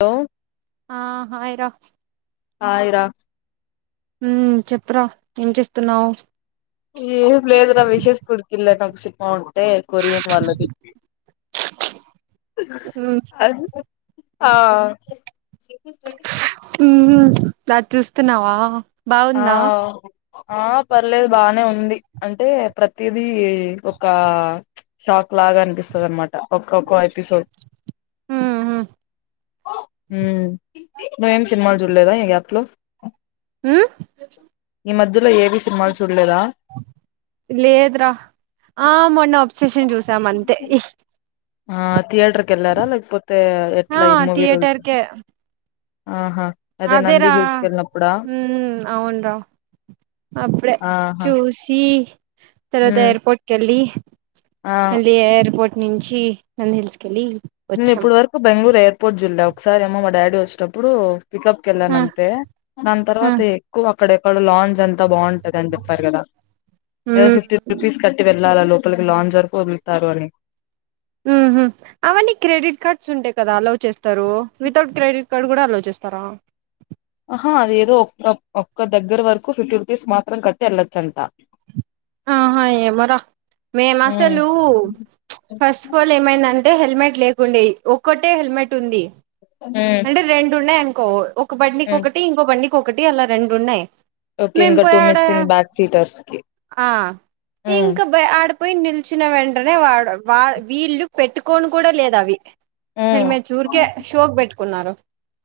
Hello ఆ hi రా hi రా ఉ చెప్పరా ఏం చేస్తున్నావ్ ఏ లేదు విషెస్ కుడికెళ్ళ నాకు సినిమా ఉంటే కొరియన్ వాళ్ళది. అన్ ఆ నాది చూస్తున్నావా? ఆ బాగుందా ఆ పర్లేదు బానే ఉంది. అంటే ప్రతిదీ ఒక షాక్. లాగ అనిపిస్తదనమాట ఒక్కొక్క ఎపిసోడ్ మ్హు మ్మ్. నువ్వేం సినిమాలు చూడలేదా ఈ గ్యాప్ లో? మ్ ఈ మధ్యలో ఏవి సినిమాలు చు లేదురా. ఆ మొన్న ఒబ్సెషన్ చూసాం అంతే. ఆ థియేటర్ కెళ్ళారా లేకపోతే, ఆ ఎట్ల ఈ మూవీ రూల్స్ థియేటర్ అ కే ఆహా అదే నంది అదేరా. హిల్స్ కి వెళ్ళినప్పుడా మ్మ్ అవునురా. అప్పుడే ఆహా చూసి, తర్వాత ఉమ్ ఎయిర్పోర్ట్ కెళ్లి, ఆ మళ్ళీ ఏర్పోర్ట్ నించి నంది హిల్స్ కెళ్ళి, నేను వచ్చాం ఇప్పటి వరకు బెంగళూరు ఎయిర్పోర్ట్ చూడలే. ఒకసారెమో మా డాడీ వచ్చేటప్పుడు, పికప్ ఆ కెల్లానంతే. దాని ఆ తర్వాత ఎక్కువ, అక్కడెక్కడో లాంచ్ అంతా బాంటది అని చెప్పారు కదా, ఏదొ ఫిఫ్టీ ఉమ్ రూపీస్ కట్టి వె ళ్లాల. లోపలికి లాంచ వరకు వదులుతారు అని, మ్ హు అవన్నీ క్రెడిట్ కార్డ్స్ ఉంటె కదా అలౌ చేస్తారు. వితౌట్ క్రెడిట్ కార్డ్ కూడా అలౌ చేస్ తారా? అహా. అదేదో, ఒక్క ఒక్క దగ్గరవరకు ఫిఫ్టీ రుపీస్ మాత్రం కట్టి వెళ్లొచ్చంట. ఆహా ఏమో ర. ఉమ్ మేమసలు ఫస్ ఫల్ ఏమైందంటే టె హెల్మెట్ లేకుండె. అంటే, ఒక్కటే హెల్మెట్ ఉంది ఉమ్ అంటే రెండు ఉన్నాయి అనుకో ఒ ఒక బండికి ఉమ్ ఒకటి, ఇంకో బండికి ఒకటి అలా రెండు ఉన్నాయి. ఓకే. మేం ఇంకా పోయి టూ ఆడ మిస్సింగ్ బ్యాక్ సీటర్స్ కి ఆ ఉమ్ ఇంకా బై ఆడపోయి నిలిచిన వెంటనే, వాడు వా వీళ్ళు పెట్టుకోని కూడా లేదవి. ఉమ్ హెల్మెట్స్ ఊరికే ఉమ్ షో కి పెట్టుకున్నారు.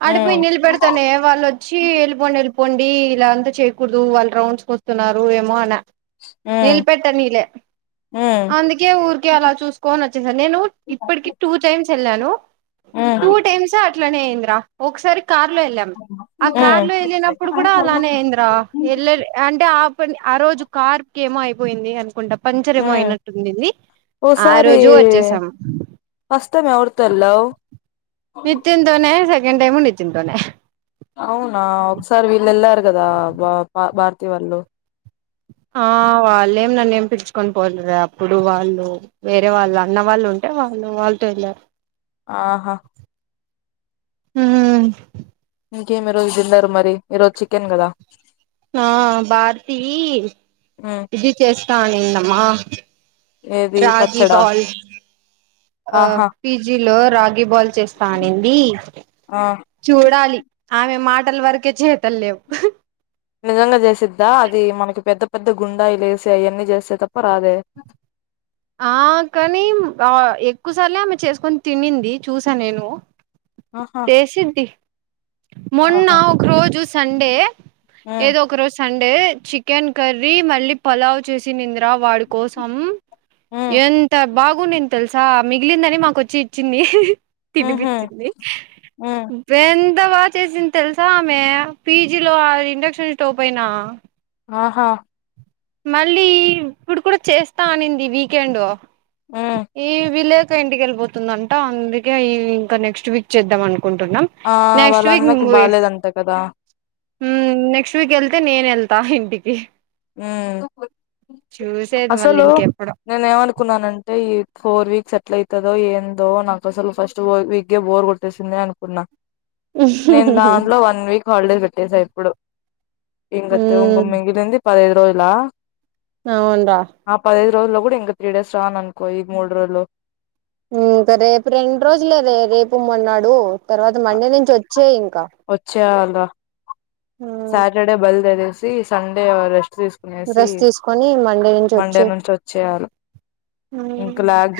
అడపోయి నిలబెడితేనే, వాళ్లొచ్చి ఎళ్ళిపోండి. ఎళ్ళి పొండి ఇలా అంతా చేయకూడదు. వాళ్ళు రౌండ్స్కి వస్తున్నారు. ఏమో అన. ఉమ్ నేల్పెట్టనీలే. ఉమ్ అందుకే ఊరికే అలా చూసుకోనొచ్చేసా. నేను ఇప్పటికి టూ టైమ్స్ ఎళ్ళాను. ఆ ఇట్లనే అయింది రా. ఒకసారి కార్ లో ఎళ్ళాం. ఆ కార్ ఉమ్ లో ఎళ్ళినప్పుడు కూడ అలానే అయింది రా. వెళ్ళలె. అంటే ఆప్, ఆ రోజు కార్కెమో అయిపోయింది అనుకుంటం. పంచర్ ఏమో ఉమ్ అయినట్టున్నింది. ఆ ఓసారి రోజు వచ్చేసాం ఫస్ట్ టైం ఎవరితో వెళ్ళావ్? నితిన్ తోనే, సెకండ్ టైము నితిన్ తోనే. అవునా ఒకసారి వీళ్ళు వెళ్లారు కదా, బ ప భారతీ వాళ్ళు. ఆ వాళ్ళేం నన్ను ఏం పిచుకొని పోలేేదు. అప్పుడు వాళ్ళు వేరే వాళ్ళు అన్న వాళ్ళు ఉంటె వాళ్ళు వాళ్తో ఎల్లారు. ఆహా మ్ ఇంకేమి ఈ రోజు డిన్నరు మరి? ఈ రోజు చికెన్ కదా! ఆ భారతి ఉమ్, ఇది చేస్తా అనిందమ్మా. ఏది రాగి పచ్చడా బాల్ ఆ ఆహా పిజలో రాగ్ ఇ బాల్ చేస్తా అనింది. ఆ చూడాలి ఆమె మా మాటల వరకే చేతల్ లెవ్ నిజంగా చేసిద్దా అది మనకి పెద్ద పెద్ద గుండాయి లేసి అవన్నీ చేస్తే తప్ప రాదే ఆ కానీ ఆ ఎక్కువ సార్లే ఆమె చేసుకొని తినింది చూసా నేను ఆహా చేసింది మొన్న ఆహా ఒక రోజు సండే ఉమ్ ఏదో ఒక రోజు సండే చికెన్ కర్రీ మళ్ళీ పలావ్ చేసి నింద్ర వాడి కోసం ఉమ్ ఎంత బాగుండంది తెలుసా మిగిలిందని మాకు వచ్చి ఇచ్చింది ఉహు తినిపిచ్చింది ఉమ్ వెన్ అంతా బాగా చేసింది తెలుసా ఆమె పీజీలో ఇండక్షన్ స్టోవ్ పైన ఆహా మళ్ళీ ఇప్పుడు కూడా చేస్తా అనింది వీకెండ్ ఉమ్ ఈ విలేజ్ ఇంకా ఇంటిక వెళ్ళిపోతుంద అంట అందుకే ఈ ఇంకా నెక్స్ట్ వీక్ చేద్దాం అంట కుంటున్నాం ఆ నెక్స్ట్ వాళ్ళ వీక్ ను అన్నకి హ బాలేదంట కదా నెక్స్ట్ వీక్ ఎళ్తే నేన వెళ్తా ఇంటికి ఆ చూసేది మళ్ళీ అసలు ఇంకెప్పుడు నేను ఏమనుకున్నానంటే ఈ ఫోర్ వీక్ సెటిల్ అవుతుదో ఏందో నాకు అసలు ఫస్ట్ వీగే బోర్ కొట్టేసిందిని అనుకున్నా నేను దాంట్లో వన్ వీక్ హాలిడేస్ పెట్టేశాను ఇప్పుడు ఇంగ ఉంగ మింగలింది పదైదు రోజుల అవును రా రోజు లో కూడా ఇంకా త్రీ డేస్ రాను అనుకో ఈ మూడు రోజులో ఇ ఇంకా రేపు రెండు రోజులేదే రేపు మొన్నాడు తర్వాత మండే నుంచి వచ్చే ఇం వచ్చే అల్ సాటర్డే బల్దేఅనేసి సండే రెస్ రెస్ట్తీసుకునేసి రెస్ట్ తీసుకొని మండే నుంచి మండే వచ్చేయి నుంచి వచ్చేయాల ఉమ్ ఇంకా లాగ్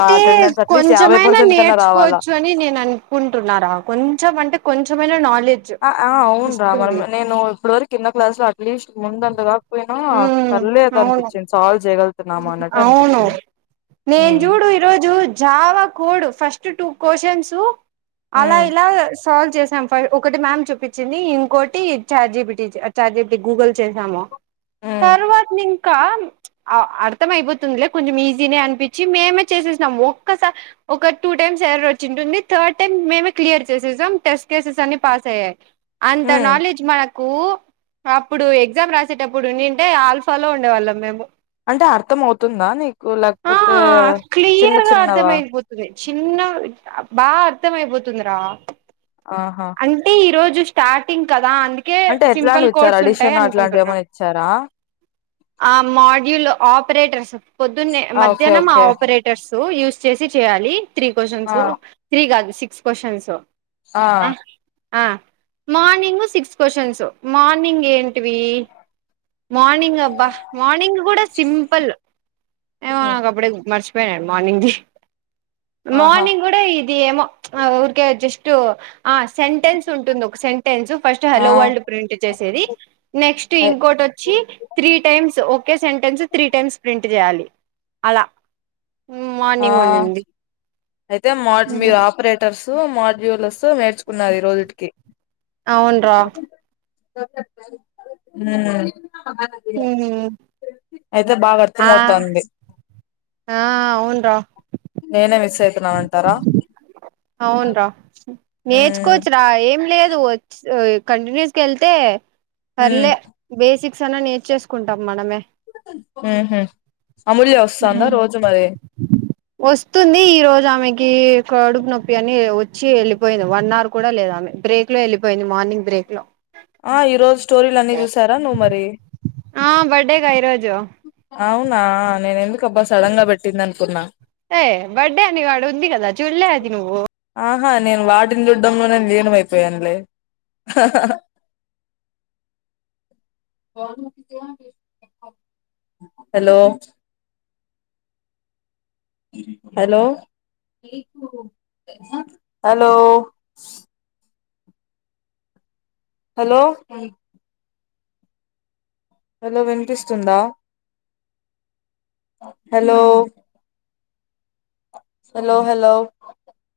ఆ అటెండెన్స్ అట్లీస్ట్ యాభై కొంచెమైనా పర్సెంట్ కన్నా రావాలా నేర్చుకోవచ్చు అని నేను అనుకుంటున్నారా కొంచెం అంటే కొంచెమైననా నాలు ఆ ఆ అవును రా మ నేను ఇప్పటి వరకు ఇన్న క్లాసు లో అట్లీస్ట్ ముందంతగాకపోయినా ఉమ్ పర్లేదు అవును అనిపించింది సాల్వ్ చేయగల అవును నేను ఉమ్ చూడు ఈరోజు Java code first two questions అలా ఉమ్ ఇలా సాల్వ్ చేసాము ఫ ఒకటి మ్యామ్ చూపించింది ఇంకోటి చార్జీబిటీ చార్జీబిటీ గూగుల్ చేసాము ఉమ్ తర్వాత ఇంకా అర్థం అయిపోతుందిలే కొంచెం ఈజీనే అనిపించి మేమే చేసేసినం ఒక్కసారి ఒక టూ టైమ్స్ వచ్చి ఉంటుంది థర్డ్ టైమ్ మేమే క్లియర్ చేసేసాం టెస్ట్ కేసెస్ అ పాస్ అయ్యాయి అంత ఉమ్ నాలెడ్జ్ మన కు అప్పుడు ఎగ్జామ్ రాసేటప్పుడు ఉండుంటే ఆల్ఫా లో ఉండేవాళ్ళం మేము అంటే అర్థం అవుతుందా నీకు ఆ లేకపోతే చిన్న క్లియర్గా చిన్నవా అర్థమగపోతుంది చిన్న బాగా అర్థం అయిపోతుంది రా ఆహా అంటే ఈరోజు జు స్టార్టింగ్ కదా అందుకే అంటే సింపుల్ ఎట్లాంటివి ఇచ్చారు కోడ్స్ ఉంటాయి అడిషన్ అట్లాంటివి అనుకుంటున్నాను ఏమైనా ఇచ్చారా ఆ మోడ్యూల్ ఆపరేటర్స్ పొద్దున్నే ఆ ఓకే మధ్యాహ్నం ఆ ఓకే ఆపరేటర్స్ యూస్ చేసి చేయాలి త్రీ ఆ క్వశ్చన్స్ త్రీ కాదు సిక్స్ క్వశ్చన్స్ ఆ ఆ మార్నింగ్ సిక్స్ క్వశ్చన్స్ మార్నింగ్ ఏంటివి మార్నింగ్ అబ్బా మార్నింగ్ కూడా సింపుల్ ఏమో నా హ్మ్ ఒకప్పుడే మర్చిపోయానను మార్నింగ్కి ఆహా మార్నింగ్ కూడా ఇది ఏమో ఊరికే జస్ట్ ఆ సెంటెన్స్ ఉంటుంది ఒక సె టెన్స్ ఫస్ట్ ఆ హలో వరల్డ్ ప్రింట్ చేసేది నెక్స్ట్ అయి ఇంకోటి వచ్చి త్రీ టైమ్స్ ఒకే సెంటెన్స్ త్రీ టైమ్స్ ప్రింట్ చేయాలి అలా ఉం ఆ మార్నింగ్ ఉండిం ది అయితే మా మీరు ఆపరేటర్స్ మాడ్యూల్స్ తో నేర్చు కున్నరు ఈ రోజుటికి అవున్రా ఉం అయితే బాగా ఆ అర్థంమవుతుంది ఆ అవును రా నా అంటారా అవున్రా నేర్చు కోవచ్చు రా ఏం లేదు కంటిన్యూస్ గా వెళ్తే హ్మ్ పర్లే బేసిక్ చానా నేర్చేసుకుంటాం మనమే హు హమ్ అమూల్య వస్తుందా? రోజు మరి వస్తుంది ఈ రోజు ఆమెకి కడుపు నొప్పి అని వచ్చి వెళ్ళిపోయింది వన్ అవర్ కూడా లేదా ఆమె బ్రేక్ లో వెళ్ళిపోయింది మార్నింగ్ బ్రేక్ లో ఆ ఈరోజు స్టోరీలు అన్ని చూసారా నువ్వు మరి ఆ బర్డ్డేగా ఇరోజు అవునా నేను ఎందుకుబ్బా సడన్ గా పెట్టింది అనుకున్నా హే బడ్డే అని ఆడ ఉందిగద చూల్లే అది నువ్ ఆహా నేను వాటిని చుడ్డంలో నేను లీనమ అయిపోయానులే hello hello hello hello hello వినిపిస్తుందా హలో హలో హలో